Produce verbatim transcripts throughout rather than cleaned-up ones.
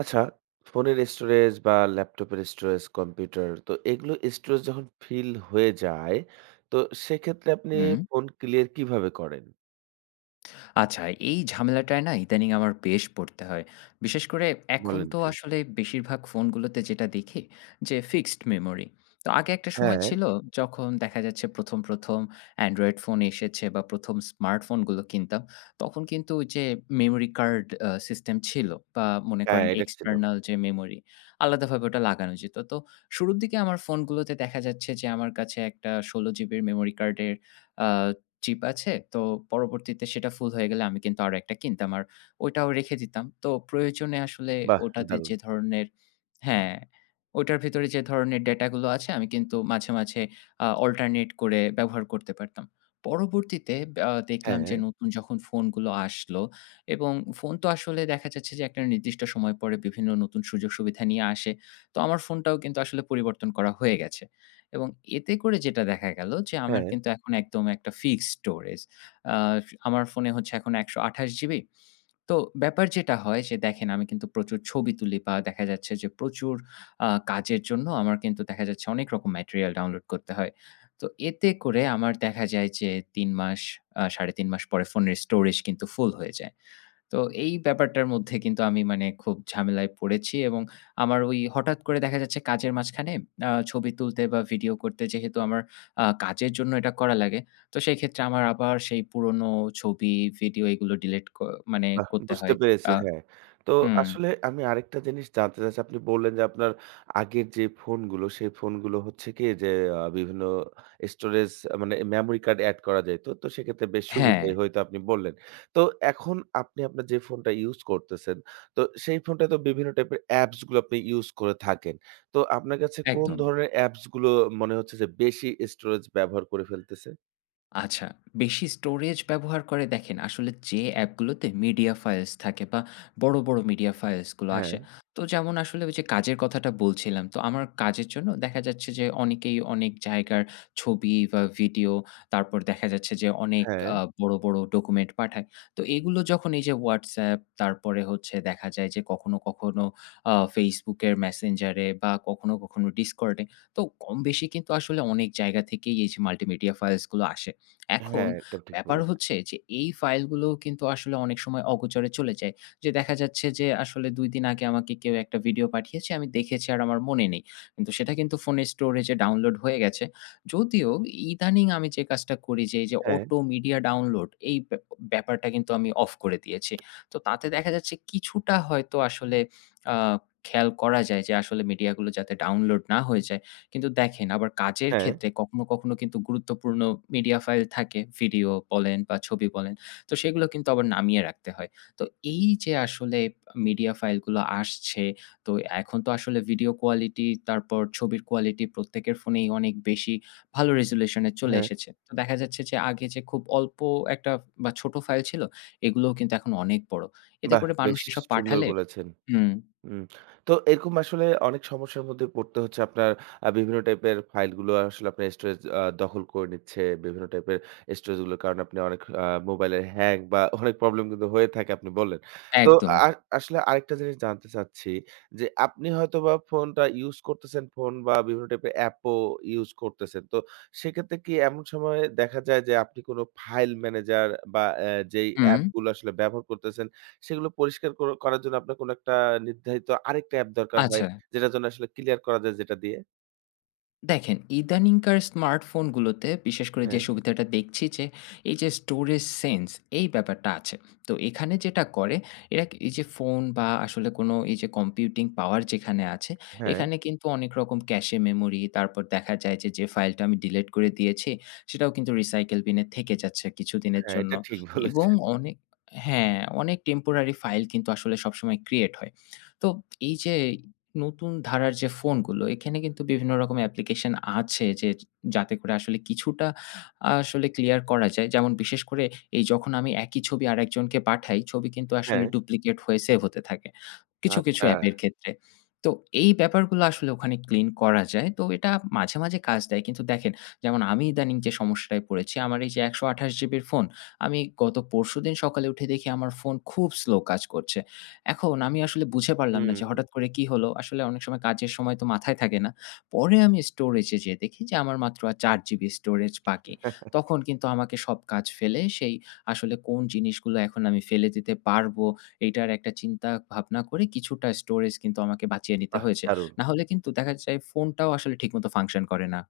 আচ্ছা, ফোনের স্টোরেজ বা ল্যাপটপের স্টোরেজ, কম্পিউটার তো এগুলো স্টোরেজ যখন ফিল হয়ে যায়, তো সেক্ষেত্রে আপনি হুম। ফোন ক্লিয়ার কিভাবে করেন? আচ্ছা, এই ঝামেলাটায় না ইদানিং আমার বেশ পড়তে হয়। বিশেষ করে এখন বলেন তো কি? আসলে বেশিরভাগ ফোনগুলোতে যেটা দেখি, যে ফিক্সড মেমোরি। তো আগে একটা সময় হ্যাঁ, ছিল, যখন দেখা যাচ্ছে ১ম, ১ম অ্যান্ড্রয়েড ফোন এসেছে বা ১ম স্মার্টফোনগুলো কিনতাম, তখন কিন্তু ওই যে মেমোরি কার্ড আ সিস্টেম ছিল, বা মনে হ্যাঁ, করেন এটা ছিল। এক্সটার্নাল যে মেমোরি আলাদাভাবে ওটা লাগানো যেত। তো শুরুর দিকে আমার ফোনগুলোতে দেখা যাচ্ছে যে আমার কাছে একটা ষোলো জিবির মেমোরি কার্ডের আ চিপ আছে। তো পরবর্তীতে সেটা ফুল হয়ে গেলে আমি কিন্তু আরো একটা কিনতাম। আর ওইটাও রেখে দিতাম। তো প্রয়োজনে আসলে বাহ! ওটাতে দারুণ। যে ধরনের। হ্যাঁ, ওইটার ভেতরে যে ধরনের ডেটাগুলো আছে, আমি কিন্তু মাঝে, মাঝে আ অল্টারনেট করে ব্যবহার করতে পারতাম। পরবর্তীতে আ দেখলাম যে হ্যাঁ, নতুন যখন ফোনগুলো আসলো, এবং ফোন তো আসলে দেখা যাচ্ছে যে একটা নির্দিষ্ট সময় পরে বিভিন্ন নতুন সুযোগ সুবিধা নিয়ে আসে। তো আমার ফোনটাও কিন্তু আসলে পরিবর্তন করা হয়ে গেছে। এবং এতে করে যেটা দেখা গেল, যে আমার হ্যাঁ। কিন্তু এখন একদম একটা ফিক্সড স্টোরেজ। আ আমার ফোনে হচ্ছে এখন একশ আটাশ জিবি। তো ব্যাপার যেটা হয় যে দেখেন, আমি কিন্তু প্রচুর ছবি তুলি, বা দেখা যাচ্ছে যে প্রচুর আ কাজের জন্য আমার কিন্তু দেখা যাচ্ছে অনেক রকম ম্যাটেরিয়াল ডাউনলোড করতে হয়। তো এতে করে আমার দেখা যায় যে তিন মাস আ সাড়ে তিন মাস পরে ফোনের স্টোরেজ কিন্তু ফুল হয়ে যায়। তো এই ব্যাপারটার মধ্যে কিন্তু আমি মানে খুব ঝামেলায় পড়েছি, এবং আমার ওই হঠাৎ করে দেখা যাচ্ছে কাজের মাঝখানে আ ছবি তুলতে বা ভিডিও করতে, যেহেতু আমার আ কাজের জন্য এটা করা লাগে। তো সেই ক্ষেত্রে আমার আবার সেই পুরনো ছবি, ভিডিও, এগুলো ডিলিট ক মানে বাহ! করতে বুঝতে হয়। পেরেছি, আ হ্যাঁ। তো হুম। আসলে আমি আরেকটা জিনিস জানতে চাচ্ছি। আপনি বললেন যে আপনার আগের যে ফোনগুলো, সেই ফোনগুলো হচ্ছে কি যে আ বিভিন্ন স্টোরেজ মানে মেমোরি কার্ড এড করা যাইত। তো সেক্ষেত্রে বেশ হ্যাঁ, সুবিধাই হইতো আপনি বললেন। তো এখন আপনি আপনার যে ফোনটা ইউজ করতেছেন, তো সেই ফোনটায় তো বিভিন্ন টাইপের অ্যাপস গুলো আপনি ইউজ করে থাকেন। তো আপনার কাছে কোন একদম। ধরনের অ্যাপস গুলো মনে হচ্ছে যে বেশি স্টোরেজ ব্যবহার করে ফেলতেছে? আচ্ছা, বেশি স্টোরেজ ব্যবহার করে দেখেন, আসলে যে অ্যাপগুলোতে মিডিয়া ফাইলস থাকে, বা বড়, বড় মিডিয়া ফাইলসগুলো হ্যাঁ, আসে। তো যেমন আসলে ওই যে কাজের কথাটা বলছিলাম। তো আমার কাজের জন্য দেখা যাচ্ছে যে অনেকেই অনেক জায়গার ছবি বা ভিডিও, তারপর দেখা যাচ্ছে যে অনেক হ্যাঁ, আ বড়, বড় ডকুমেন্ট পাঠায়। তো এগুলো যখন এই যে WhatsApp, তারপরে হচ্ছে দেখা যায় যে কখনো, কখনো আ Facebook এর Messenger এ, বা কখনো, কখনো Discord এ, তো কম বেশি কিন্তু আসলে অনেক জায়গা থেকেই এই যে মাল্টিমিডিয়া ফাইলসগুলো আসে। এখন হ্যাঁ, একদম ঠিক ব্যাপার বলেছেন। হচ্ছে যে এই ফাইলগুলোও কিন্তু আসলে অনেক সময় অগোচরে চলে যায়। যে দেখা যাচ্ছে যে আসলে দুই দিন আগে আমাকে কেউ একটা ভিডিও পাঠিয়েছে, আমি দেখেছি আর আমার মনে নেই। কিন্তু সেটা কিন্তু ফোনের স্টোরেজে ডাউনলোড হয়ে গেছে। যদিও ইদানিং আমি যে কাজটা করি, যে এই যে হ্যাঁ, অটো মিডিয়া ডাউনলোড, এই ব্যা ব্যাপারটা কিন্তু আমি অফ করে দিয়েছি। তো তাতে দেখা যাচ্ছে কিছুটা হয়তো আসলে আ খেয়াল করা যায় যে আসলে মিডিয়াগুলো যাতে ডাউনলোড না হয়ে যায়। কিন্তু দেখেন, আবার কাজের হ্যাঁ, ক্ষেত্রে কখনো, কখনো কিন্তু গুরুত্বপূর্ণ মিডিয়া ফাইল থাকে, ভিডিও বলেন বা ছবি বলেন। তো সেগুলো কিন্তু আবার নামিয়ে রাখতে হয়। তো এই যে আসলে মিডিয়া ফাইলগুলো আসছে, তো এখন তো আসলে ভিডিও কোয়ালিটি, তারপর ছবির কোয়ালিটি প্রত্যেকের ফোনেই অনেক বেশি ভালো রেজোলিউশন এ চলে হ্যাঁ। এসেছে। তো দেখা যাচ্ছে যে আগে যে খুব অল্প একটা বা ছোট ফাইল ছিল, এগুলোও কিন্তু এখন অনেক বড়। এতে বাহ! করে মানুষ বেশ এসব সুন্দর পাঠালে। বলেছেন। হুম, হুম। তো এরকম আসলে অনেক সমস্যার মধ্যে পড়তে হচ্ছে আপনার আ বিভিন্ন টাইপের ফাইলগুলো আসলে আপনার স্টোরেজ আ দখল করে নিচ্ছে। বিভিন্ন টাইপের স্টোরেজগুলোর কারণে আপনি অনেক আ মোবাইলের হ্যাং বা অনেক প্রবলেম কিন্তু হয়ে থাকে আপনি বললেন। তো একদম। আ আসলে আরেকটা জিনিস জানতে চাচ্ছি যে আপনি হয়তোবা ফোনটা ইউজ করতেছেন, ফোন বা বিভিন্ন টাইপের অ্যাপও ইউজ করতেছেন। তো সেক্ষেত্রে কি এমন সময়ে দেখা যায় যে আপনি কোনো ফাইল ম্যানেজার বা অ্যা যেই হুম, অ্যাপগুলো আসলে ব্যবহার করতেছেন সেগুলো পরিষ্কার কর করার জন্য আপনার কোনো একটা নির্ধারিত আরেকটা অ্যাপ দরকার হয়, আচ্ছা। যেটার জন্য আসলে ক্লিয়ার করা যায় যেটা দিয়ে। দেখেন, ইদানিংকার স্মার্টফোনগুলোতে বিশেষ করে যে হ্যাঁ, সুবিধাটা দেখছি, যে এই যে স্টোরেজ সেন্স, এই ব্যাপারটা আছে। তো এখানে যেটা করে এরা কি- এই যে ফোন বা আসলে কোনো এই যে কম্পিউটিং পাওয়ার যেখানে আছে, হ্যাঁ, এখানে কিন্তু অনেক রকম ক্যাশে মেমোরি, তারপর দেখা যায় যে, যে ফাইলটা আমি ডিলিট করে দিয়েছি সেটাও কিন্তু রিসাইকেল বিনে থেকে যাচ্ছে কিছুদিনের হ্যাঁ, জন্য, এটা ঠিক এবং বলেছেন। অনেক হ্যাঁ, অনেক টেম্পোরারি ফাইল কিন্তু আসলে সবসময় ক্রিয়েট হয়। তো এই যে নতুন ধারার যে ফোনগুলো, এখানে কিন্তু বিভিন্ন রকম অ্যাপ্লিকেশন আছে, যে যাতে করে আসলে কিছুটা আসলে ক্লিয়ার করা যায়। যেমন বিশেষ করে এই যখন আমি একই ছবি আরেকজনকে পাঠাই, ছবি কিন্তু আসলে হ্যাঁ, ডুপ্লিকেট হয়ে সেভ হতে থাকে, কিছু, কিছু আচ্ছা। অ্যাপের ক্ষেত্রে। তো এই ব্যাপারগুলো আসলে ওখানে ক্লিন করা যায়। তো এটা মাঝে, মাঝে কাজ দেয়। কিন্তু দেখেন, যেমন আমি ইদানিং যে সমস্যাটায় পড়েছি, আমার এই যে একশ আটাশ জিবির ফোন, আমি গত পরশুদিন সকালে উঠে দেখি আমার ফোন খুব স্লো কাজ করছে। এখন আমি আসলে বুঝে পারলাম না হুম, যে হঠাৎ করে কি হলো? আসলে অনেক সময় কাজের সময় তো মাথায় থাকে না। পরে আমি স্টোরেজে যেয়ে দেখি যে আমার মাত্র আর চার জিবি স্টোরেজ বাকি। তখন কিন্তু আমাকে সব কাজ ফেলে সেই, আসলে কোন জিনিসগুলো এখন আমি ফেলে দিতে পারবো, এইটার একটা চিন্তা ভাবনা করে কিছুটা স্টোরেজ কিন্তু আমাকে বাঁচিয়ে নিতে বাহ! হয়েছে। দারুণ। না হলে কিন্তু দেখা যায় ফোনটাও আসলে ঠিকমতো ফাংশন করে না।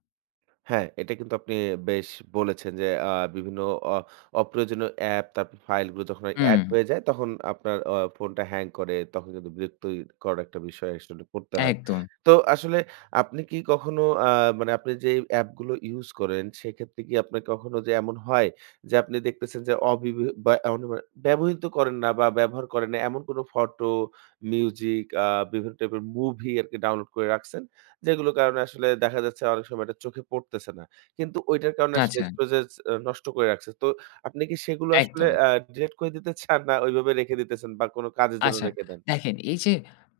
হ্যাঁ, এটা কিন্তু আপনি বেশ বলেছেন যে আ বিভিন্ন অ অপ্রয়োজনীয় অ্যাপ তারপর ফাইলগুলো যখন হুম, এড হয়ে যায় তখন আপনার অ ফোনটা হ্যাং করে তখন কিন্তু বিরক্তিকর একটা বিষয় আসলে পড়তে হয়। একদম। তো আসলে আপনি কি কখনো আ মানে আপনি যে অ্যাপগুলো ইউজ করেন সেক্ষেত্রে কি আপনার কখনো যে এমন হয় যে আপনি দেখতেছেন যে অবিব বা এমন মানে ব্যবহৃত করেন না বা ব্যবহার করেন না এমন কোনো ফটো, মিউজিক আ বিভিন্ন টাইপের মুভি আরকি ডাউনলোড করে রাখছেন? যেগুলোর কারণে আসলে দেখা যাচ্ছে অনেক সময় এটা চোখে পড়তেছে না। কিন্তু ওইটার কারণে আসলে আচ্ছা, স্টোরেজ আ নষ্ট করে রাখছে। তো আপনি কি সেগুলো আসলে একদম। আ ডিলিট করে দিতে চান না ওইভাবে রেখে দিতেছেন বা কোনো কাজের জন্য আচ্ছা, রেখে দেন? দেখেন, এই যে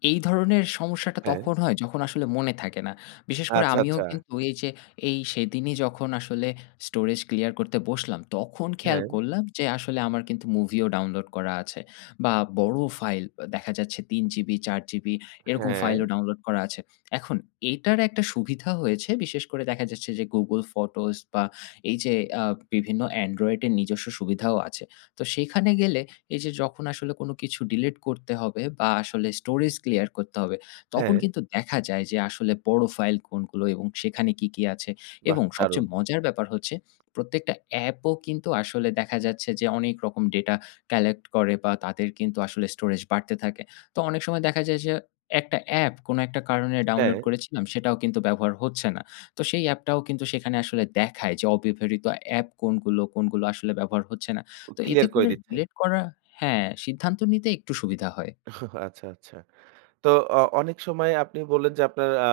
এই ধরনের সমস্যাটা হ্যাঁ, তখন হয় যখন আসলে মনে থাকে না। বিশেষ করে আচ্ছা, আমিও আচ্ছা। কিন্তু এই যে এই সেদিনই, যখন আসলে স্টোরেজ ক্লিয়ার করতে বসলাম, তখন খেয়াল হ্যাঁ, করলাম যে আসলে আমার কিন্তু মুভিও ডাউনলোড করা আছে, বা বড় ফাইল দেখা যাচ্ছে তিন জিবি, চার জিবি, এরকম হ্যাঁ, ফাইলও ডাউনলোড করা আছে। এখন এটার একটা সুবিধা হয়েছে, বিশেষ করে দেখা যাচ্ছে যে Google Photos বা এই যে আ বিভিন্ন Android এর নিজস্ব সুবিধাও আছে। তো সেখানে গেলে, এই যে যখন আসলে কোনো কিছু ডিলিট করতে হবে বা আসলে স্টোরেজ ক্লিয়ার করতে হবে, তখন হ্যাঁ। কিন্তু দেখা যায় যে আসলে বড় ফাইল কোনগুলো এবং সেখানে কি, কি আছে। বাহ! এবং সবচেয়ে দারুণ। মজার ব্যাপার হচ্ছে, প্রত্যেকটা অ্যাপও কিন্তু আসলে দেখা যাচ্ছে যে অনেক রকম ডেটা কালেক্ট করে বা তাদের কিন্তু আসলে স্টোরেজ বাড়তে থাকে। তো অনেক সময় দেখা যায় যে একটা অ্যাপ কোনো একটা কারণে হ্যাঁ, ডাউনলোড করেছিলাম, সেটাও কিন্তু ব্যবহার হচ্ছে না। তো সেই অ্যাপটাও কিন্তু সেখানে আসলে দেখায় যে অব্যবহৃত অ্যাপ কোনগুলো, কোনগুলো আসলে ব্যবহার হচ্ছে না। তো এতে ক্লিয়ার করে করে দিচ্ছে। ডিলেট করা। হ্যাঁ, সিদ্ধান্ত নিতে একটু সুবিধা হয়। আচ্ছা, আচ্ছা। তো অ অনেক সময় আপনি বললেন যে আপনার আ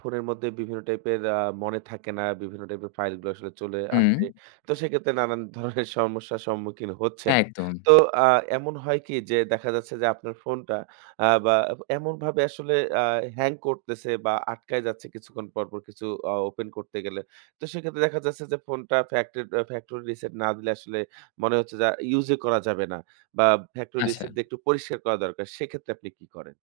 ফোনের মধ্যে বিভিন্ন টাইপের আ মনে থাকে না, বিভিন্ন টাইপের ফাইলগুলো আসলে চলে হুম, আসে। তো সেক্ষেত্রে নানান ধরনের সমস্যার সম্মুখীন হচ্ছেন। একদম। তো আ এমন হয় কি যে দেখা যাচ্ছে যে আপনার ফোনটা আ বা এমনভাবে আসলে আ হ্যাং করতেছে বা আটকায় যাচ্ছে কিছুক্ষণ পরপর কিছু আ ওপেন করতে গেলে। তো সেক্ষেত্রে দেখা যাচ্ছে যে ফোনটা ফ্যাক্টরি ফ্যাক্টরি রিসেট না দিলে আসলে মনে হচ্ছে যে ইউজই করা যাবে না বা ফ্যাক্টরি আচ্ছা। রিসেট দিয়ে একটু পরিষ্কার করা দরকার। সেক্ষেত্রে আপনি কি করেন?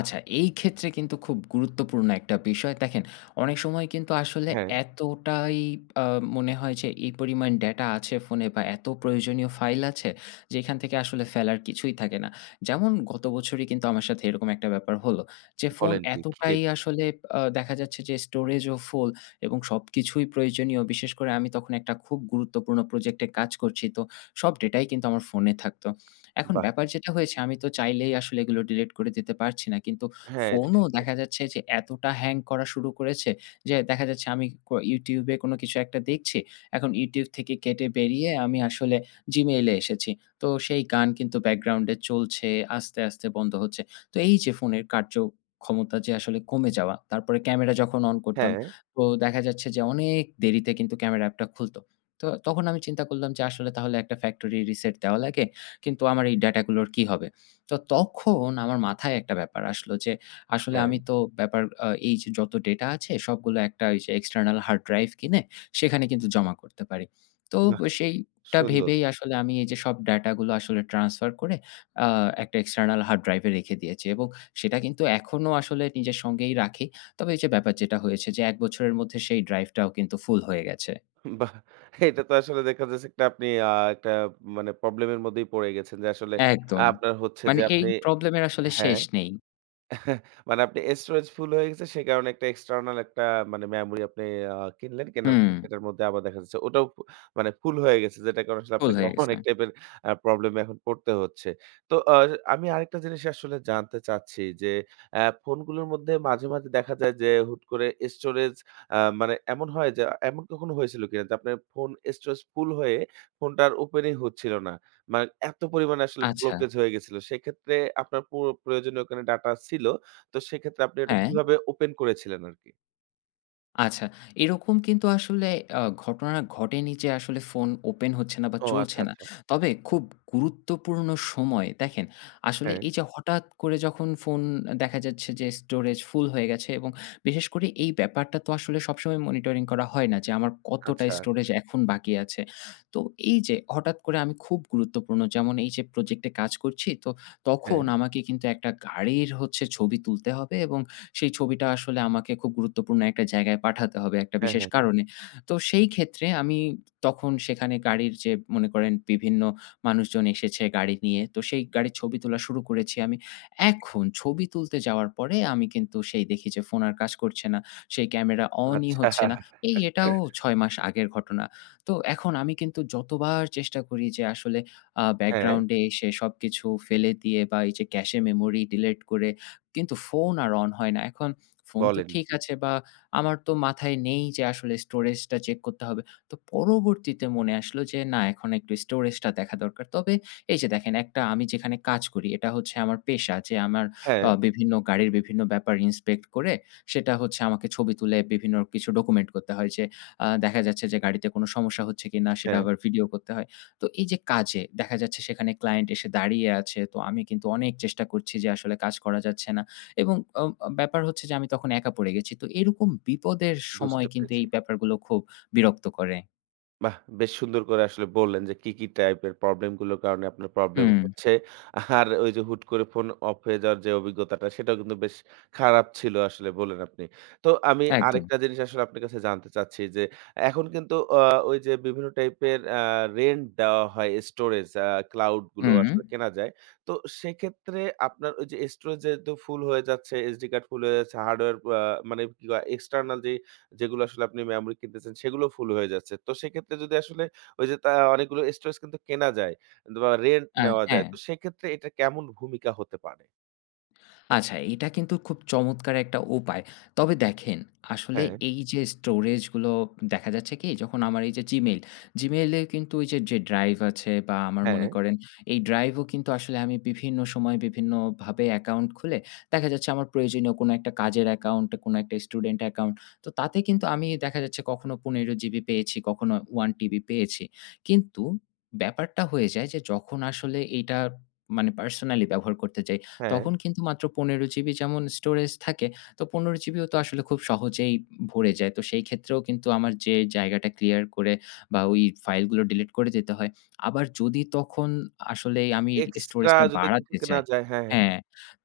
আচ্ছা, এই ক্ষেত্রে কিন্তু খুব গুরুত্বপূর্ণ একটা বিষয়। দেখেন, অনেক সময় কিন্তু আসলে হ্যাঁ। এতটাই আ মনে হয় যে এই পরিমাণ ডেটা আছে ফোনে, বা এত প্রয়োজনীয় ফাইল আছে, যেখান থেকে আসলে ফেলার কিছুই থাকে না। যেমন গত বছরই কিন্তু আমার সাথে এরকম একটা ব্যাপার হলো, যে ফোন বলেন কি? কি এতটাই টাইপের? আসলে আ দেখা যাচ্ছে যে স্টোরেজও ফুল, এবং সবকিছুই প্রয়োজনীয়। বিশেষ করে আমি তখন একটা খুব গুরুত্বপূর্ণ প্রজেক্টে কাজ করছি। তো সব ডেটাই কিন্তু আমার ফোনে থাকতো। এখন বাহ! ব্যাপার যেটা হয়েছে, আমি তো চাইলেই আসলে এগুলো ডিলিট করে দিতে পারছি না। কিন্তু হ্যাঁ, এটা ফোনও ঠিক দেখা বলেছেন। যাচ্ছে যে এতটা হ্যাং করা শুরু করেছে, যে দেখা যাচ্ছে আমি ক YouTube এ কোনো কিছু একটা দেখছি। এখন YouTube থেকে কেটে বেরিয়ে আমি আসলে Gmail এ এসেছি। তো সেই গান কিন্তু ব্যাকগ্রাউন্ডে চলছে, আস্তে, আস্তে বন্ধ হচ্ছে। তো এই যে ফোনের কার্যক্ষমতা যে আসলে কমে যাওয়া, তারপরে ক্যামেরা যখন অন করতাম, হ্যাঁ, তো দেখা যাচ্ছে যে অনেক দেরিতে কিন্তু ক্যামেরা অ্যাপটা খুলত। তো তখন আমি চিন্তা করলাম যে আসলে তাহলে একটা ফ্যাক্টরি রিসেট দেওয়া লাগে। কিন্তু আমার এই ডেটাগুলোর কি হবে? তো তখন আমার মাথায় একটা ব্যাপার আসলো, যে আসলে হ্যাঁ। আমি তো ব্যাপার আ এই যে যত ডেটা আছে, সবগুলো একটা ওই যে এক্সটার্নাল হার্ড ড্রাইভ কিনে সেখানে কিন্তু জমা করতে পারি। তো বাহ! সেইটা সুন্দর। ভেবেই আসলে আমি এই যে সব ডেটাগুলো আসলে ট্রান্সফার করে আ একটা এক্সটার্নাল হার্ড ড্রাইভ এ রেখে দিয়েছি, এবং সেটা কিন্তু এখনো আসলে নিজের সঙ্গেই রাখি। তবে এই যে ব্যাপার যেটা হয়েছে, যে এক বছরের মধ্যে সেই ড্রাইভটাও কিন্তু ফুল হয়ে গেছে। বাহ! এটা তো আসলে দেখা যাচ্ছে একটা আপনি আ একটা মানে প্রবলেম এর মধ্যেই পড়ে গেছেন যে আসলে একদম। আপনার হচ্ছে মানে যে এই আপনি প্রবলেম এর আসলে হ্যাঁ। শেষ নেই। মানে আপনি স্টোরেজ ফুল হয়ে গেছে সে কারণে একটা এক্সটার্নাল একটা মানে মেমোরি আপনি আ কিনলেন। কেনার হুম। পরে সেটার মধ্যে আবার দেখা যাচ্ছে ওটাও ফু মানে ফুল হয়ে গেছে যেটা কারণে আসলে ভুল আপনাকে হয়ে গেছে। অনেক টাইপের আ প্রবলেমে এখন পড়তে হচ্ছে। তো আ আমি আরেকটা জিনিস আসলে জানতে চাচ্ছি যে অ্যা ফোনগুলোর মধ্যে মাঝে, মাঝে দেখা যায় যে হুট করে স্টোরেজ আ মানে এমন হয় যে এমন কখনো হয়েছিল কিনা যে আপনার ফোন স্টোরেজ ফুল হয়ে ফোনটা আর ওপেনই হচ্ছিল না। মানে এত পরিমাণে আসলে আচ্ছা, ব্লকেজ হয়ে গেছিল। সেক্ষেত্রে আপনার পুরো প্রয়োজনীয় ওখানে ডাটা ছিল। তো সেক্ষেত্রে আপনি ওটা হ্যাঁ, কিভাবে ওপেন করেছিলেন আরকি? আচ্ছা। এরকম কিন্তু আসলে আ ঘটনা ঘটেনি যে আসলে ফোন ওপেন হচ্ছে না বা ও চলছে আচ্ছা, না। আচ্ছা। তবে খুব গুরুত্বপূর্ণ সময়ে দেখেন, আসলে হ্যাঁ, এই যে হঠাৎ করে যখন ফোন দেখা যাচ্ছে যে স্টোরেজ ফুল হয়ে গেছে, এবং বিশেষ করে এই ব্যাপারটা তো আসলে সবসময় মনিটরিং করা হয় না যে আমার কতটা আচ্ছা। স্টোরেজ এখন বাকি আছে। তো এই যে হঠাৎ করে আমি খুব গুরুত্বপূর্ণ, যেমন এই যে প্রজেক্টে কাজ করছি, তো তখন হ্যাঁ, আমাকে কিন্তু একটা গাড়ির হচ্ছে ছবি তুলতে হবে, এবং সেই ছবিটা আসলে আমাকে খুব গুরুত্বপূর্ণ একটা জায়গায় পাঠাতে হবে একটা হ্যাঁ, বিশেষ হ্যাঁ, হ্যাঁ। কারণে। তো সেই ক্ষেত্রে আমি, তখন সেখানে গাড়ির যে মনে করেন বিভিন্ন মানুষজন এসেছে গাড়ি নিয়ে। তো সেই গাড়ির ছবি তোলা শুরু করেছি আমি। এখন ছবি তুলতে যাওয়ার পরে আমি কিন্তু সেই দেখি যে ফোন আর কাজ করছে না। সেই ক্যামেরা অনই আচ্ছা, হচ্ছে না। এই এটাও ছয় মাস আগের ঘটনা। তো এখন আমি কিন্তু যতবার চেষ্টা করি যে আসলে আ হ্যাঁ, ব্যাকগ্রাউন্ডে এসে সবকিছু ফেলে দিয়ে বা এই যে ক্যাশে মেমোরি ডিলিট করে, কিন্তু ফোন আর অন হয় না। এখন ফোন তো বলেন ঠিক কি? আছে, বা আমার তো মাথায় নেই যে আসলে স্টোরেজটা চেক করতে হবে। তো পরবর্তীতে মনে আসলো যে না, এখন একটু স্টোরেজটা দেখা দরকার। তবে এই যে দেখেন, একটা আমি যেখানে কাজ করি এটা হচ্ছে আমার পেশা, যে আমার হ্যাঁ, আ বিভিন্ন গাড়ির বিভিন্ন ব্যাপার ইন্সপেক্ট করে সেটা হচ্ছে আমাকে ছবি তুলে বিভিন্ন কিছু ডকুমেন্ট করতে হয়, যে আ দেখা যাচ্ছে যে গাড়িতে কোনো সমস্যা হচ্ছে কিনা, সেটা হ্যাঁ, আবার ভিডিও করতে হয়। তো এই যে কাজে দেখা যাচ্ছে সেখানে ক্লায়েন্ট এসে দাঁড়িয়ে আছে। তো আমি কিন্তু অনেক চেষ্টা করছি যে আসলে কাজ করা যাচ্ছে না। এবং অ ব্যাপার হচ্ছে যে আমি তখন একা পড়ে গেছি। তো এরকম বিপদের সময় বুঝতে কিন্তু পেরেছি। এই ব্যাপারগুলো খুব বিরক্ত করে। বাহ! বেশ সুন্দর করে আসলে বললেন যে কি, কি টাইপের প্রবলেম গুলোর কারণে আপনার প্রবলেম হুম, হচ্ছে। আর ওই যে হুট করে ফোন অফ হয়ে যাওয়ার যে অভিজ্ঞতাটা সেটাও কিন্তু বেশ খারাপ ছিল আসলে বললেন আপনি। তো আমি একদম। আরেকটা জিনিস আসলে আপনার কাছে জানতে চাচ্ছি যে এখন কিন্তু আ ওই যে বিভিন্ন টাইপের আ রেন্ট দেওয়া হয় স্টোরেজ আ ক্লাউড গুলো হুম, আসলে কেনা যায়। তো সেক্ষেত্রে আপনার ওই যে স্টোরেজ যেহেতু ফুল হয়ে যাচ্ছে, এসডি কার্ড ফুল হয়ে যাচ্ছে, হার্ডওয়্যার আ মানে কি এক্সটার্নাল যে যেগুলো আসলে আপনি মেমোরি কিনতেছেন সেগুলো ফুল হয়ে যাচ্ছে। তো সেক্ষেত্রে যদি আসলে ওই যে তা অনেকগুলো স্টোরেজ কিন্তু কেনা যায় বা রেন্ট আ নেওয়া হ্যাঁ। যায়। তো সেক্ষেত্রে এটা কেমন ভূমিকা হতে পারে? আচ্ছা, এটা কিন্তু খুব চমৎকার একটা উপায়। তবে দেখেন, আসলে হ্যাঁ, এই যে স্টোরেজ গুলো দেখা যাচ্ছে কি, যখন আমার এই যে Gmail, Gmail এ কিন্তু ওই যে, যে ড্রাইভ আছে, বা আমার হ্যাঁ, মনে করেন এই ড্রাইভও কিন্তু আসলে আমি বিভিন্ন সময় বিভিন্নভাবে অ্যাকাউন্ট খুলে দেখা যাচ্ছে আমার প্রয়োজনীয় কোনো একটা কাজের অ্যাকাউন্ট, কোনো একটা স্টুডেন্ট অ্যাকাউন্ট। তো তাতে কিন্তু আমি দেখা যাচ্ছে কখনো পনেরো জিবি পেয়েছি, কখনো এক টিবি পেয়েছি। কিন্তু ব্যাপারটা হয়ে যায় যে যখন আসলে এইটা মানে পার্সোনালি ব্যবহার করতে যাই, হ্যাঁ। তখন কিন্তু মাত্র পনেরো জিবি যেমন স্টোরেজ থাকে, তো পনেরো জিবিও তো আসলে খুব সহজেই ভরে যায়। তো সেই ক্ষেত্রেও কিন্তু আমার যে জায়গাটা ক্লিয়ার করে বা ওই ফাইলগুলো ডিলিট করে দিতে হয়। আবার যদি তখন আসলে আমি এক্সট্রা স্টোরেজটা যদি কিছু বাড়াতে কেনা চাই, যায় হ্যাঁ, হ্যাঁ, হ্যাঁ,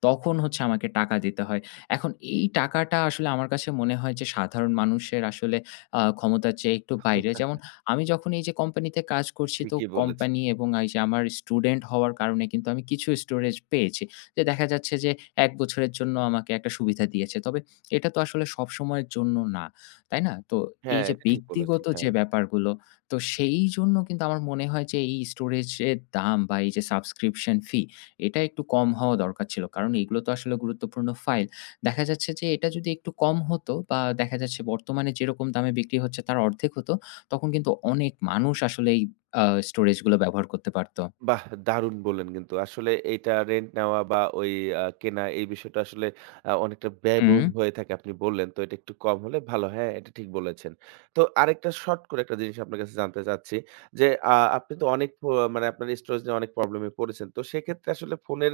তখন হচ্ছে আমাকে টাকা দিতে হয়। এখন এই টাকাটা আসলে আমার কাছে মনে হয় যে সাধারণ মানুষের আসলে আ ক্ষমতার চেয়ে একটু বাইরে। যেমন আমি যখন এই যে কোম্পানিতে কাজ করছি, তো ঠিকই বলেছেন। কোম্পানি এবং এই যে আমার স্টুডেন্ট হওয়ার কারণে কিন্তু আমি কিছু স্টোরেজ পেয়েছি। যে দেখা যাচ্ছে যে এক বছরের জন্য আমাকে একটা সুবিধা দিয়েছে। তবে এটা তো আসলে সবসময়ের জন্য না। তাই না? তো এই হ্যাঁ, যে এটা ঠিক ব্যক্তিগত বলেছেন। যে হ্যাঁ। ব্যাপারগুলো, তো সেই জন্য কিন্তু আমার মনে হয় যে এই স্টোরেজের দাম বা এই যে সাবস্ক্রিপশন ফি, এটা একটু কম হওয়া দরকার ছিল। কারণ এগুলো তো আসলে গুরুত্বপূর্ণ ফাইল। দেখা যাচ্ছে যে এটা যদি একটু কম হতো, বা দেখা যাচ্ছে বর্তমানে যেরকম দামে বিক্রি হচ্ছে তার অর্ধেক হতো, তখন কিন্তু অনেক মানুষ আসলে এই আ স্টোরেজগুলো ব্যবহার করতে পারত। বাহ! দারুণ বললেন কিন্তু। আসলে এইটা রেন্ট নেওয়া বা ওই আ কেনা এই বিষয়টা আসলে আ অনেকটা হুম, ব্যয়বহুল হয়ে থাকে আপনি বললেন। তো এটা একটু কম হলে ভালো। হ্যাঁ, এটা ঠিক বলেছেন। তো আরেকটা শর্ট করে একটা জিনিস আপনার কাছে জানতে চাচ্ছি যে, আ আপনি তো অনেক প মানে আপনার স্টোরেজ নিয়ে অনেক প্রবলেমে পড়েছেন। তো সেক্ষেত্রে আসলে ফোনের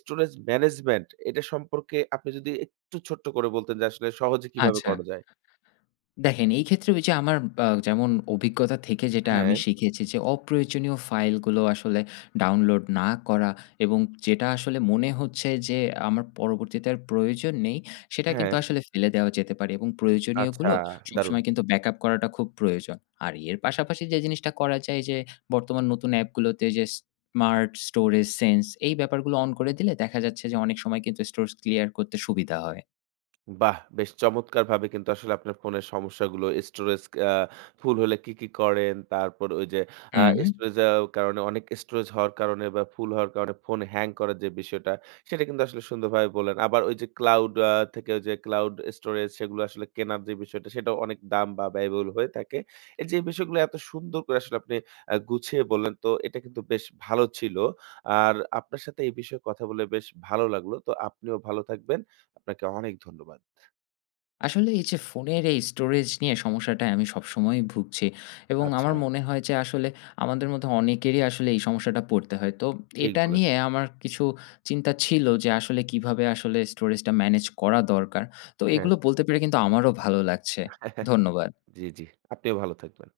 স্টোরেজ ম্যানেজমেন্ট এটা সম্পর্কে আপনি যদি একটু ছোট্ট করে বলতেন যে আসলে সহজে কিভাবে আচ্ছা। করা যায়? দেখেন, এই ক্ষেত্রে ওই যে আমার আ যেমন অভিজ্ঞতা থেকে যেটা আমি হ্যাঁ, শিখেছি যে, অপ্রয়োজনীয় ফাইলগুলো আসলে ডাউনলোড না করা, এবং যেটা আসলে মনে হচ্ছে যে আমার পরবর্তীতে আর প্রয়োজন নেই, সেটা কিন্তু হ্যাঁ। আসলে ফেলে দেওয়া যেতে পারে, এবং আচ্ছা, প্রয়োজনীয়গুলো দারুণ। সবসময় কিন্তু ব্যাকআপ করাটা খুব প্রয়োজন। আর এর পাশাপাশি যে জিনিসটা করা যায় যে, বর্তমান নতুন অ্যাপগুলোতে যে স্মার্ট স্টোরেজ সেন্স, এই ব্যাপারগুলো অন করে দিলে দেখা যাচ্ছে যে অনেক সময় কিন্তু স্টোরেজ ক্লিয়ার করতে সুবিধা হয়। বাহ! বেশ চমৎকারভাবে কিন্তু আসলে আপনার ফোনের সমস্যাগুলো স্টোরেজ আ ফুল হলে কি, কি করেন? তারপর ওই যে আ হুম। স্টোরেজ এর কারণে অনেক স্টোরেজ হওয়ার কারণে বা ফুল হওয়ার কারণে ফোন হ্যাং করার যে বিষয়টা, সেটা কিন্তু আসলে সুন্দরভাবে বললেন। আবার ওই যে ক্লাউড আ থেকে ওই যে ক্লাউড স্টোরেজ সেগুলো আসলে কেনার যে বিষয়টা, সেটাও অনেক দাম বা ব্যয়বহুল হয়ে থাকে। এই যে বিষয়গুলো এত সুন্দর করে আসলে আপনি আ গুছিয়ে বললেন, তো এটা কিন্তু বেশ ভালো ছিল। আর আপনার সাথে এই বিষয়ে কথা বলে বেশ ভালো লাগলো। তো আপনিও ভালো থাকবেন। আপনাকে অনেক ধন্যবাদ। আসলে এই যে ফোনের এই স্টোরেজ নিয়ে সমস্যাটায় আমি সবসময়ই ভুগছি, এবং আমার আচ্ছা, মনে হয় যে আসলে আমাদের মধ্যে অনেকেরই আসলে এই সমস্যাটা পড়তে হয়। তো ঠিক এটা নিয়ে বলেছেন। আমার কিছু চিন্তা ছিল যে আসলে কিভাবে আসলে স্টোরেজটা ম্যানেজ করা দরকার। তো হ্যাঁ। এগুলো বলতে পেরে কিন্তু আমারও ভালো লাগছে। ধন্যবাদ। জি, জি। আপনিও ভালো থাকবেন।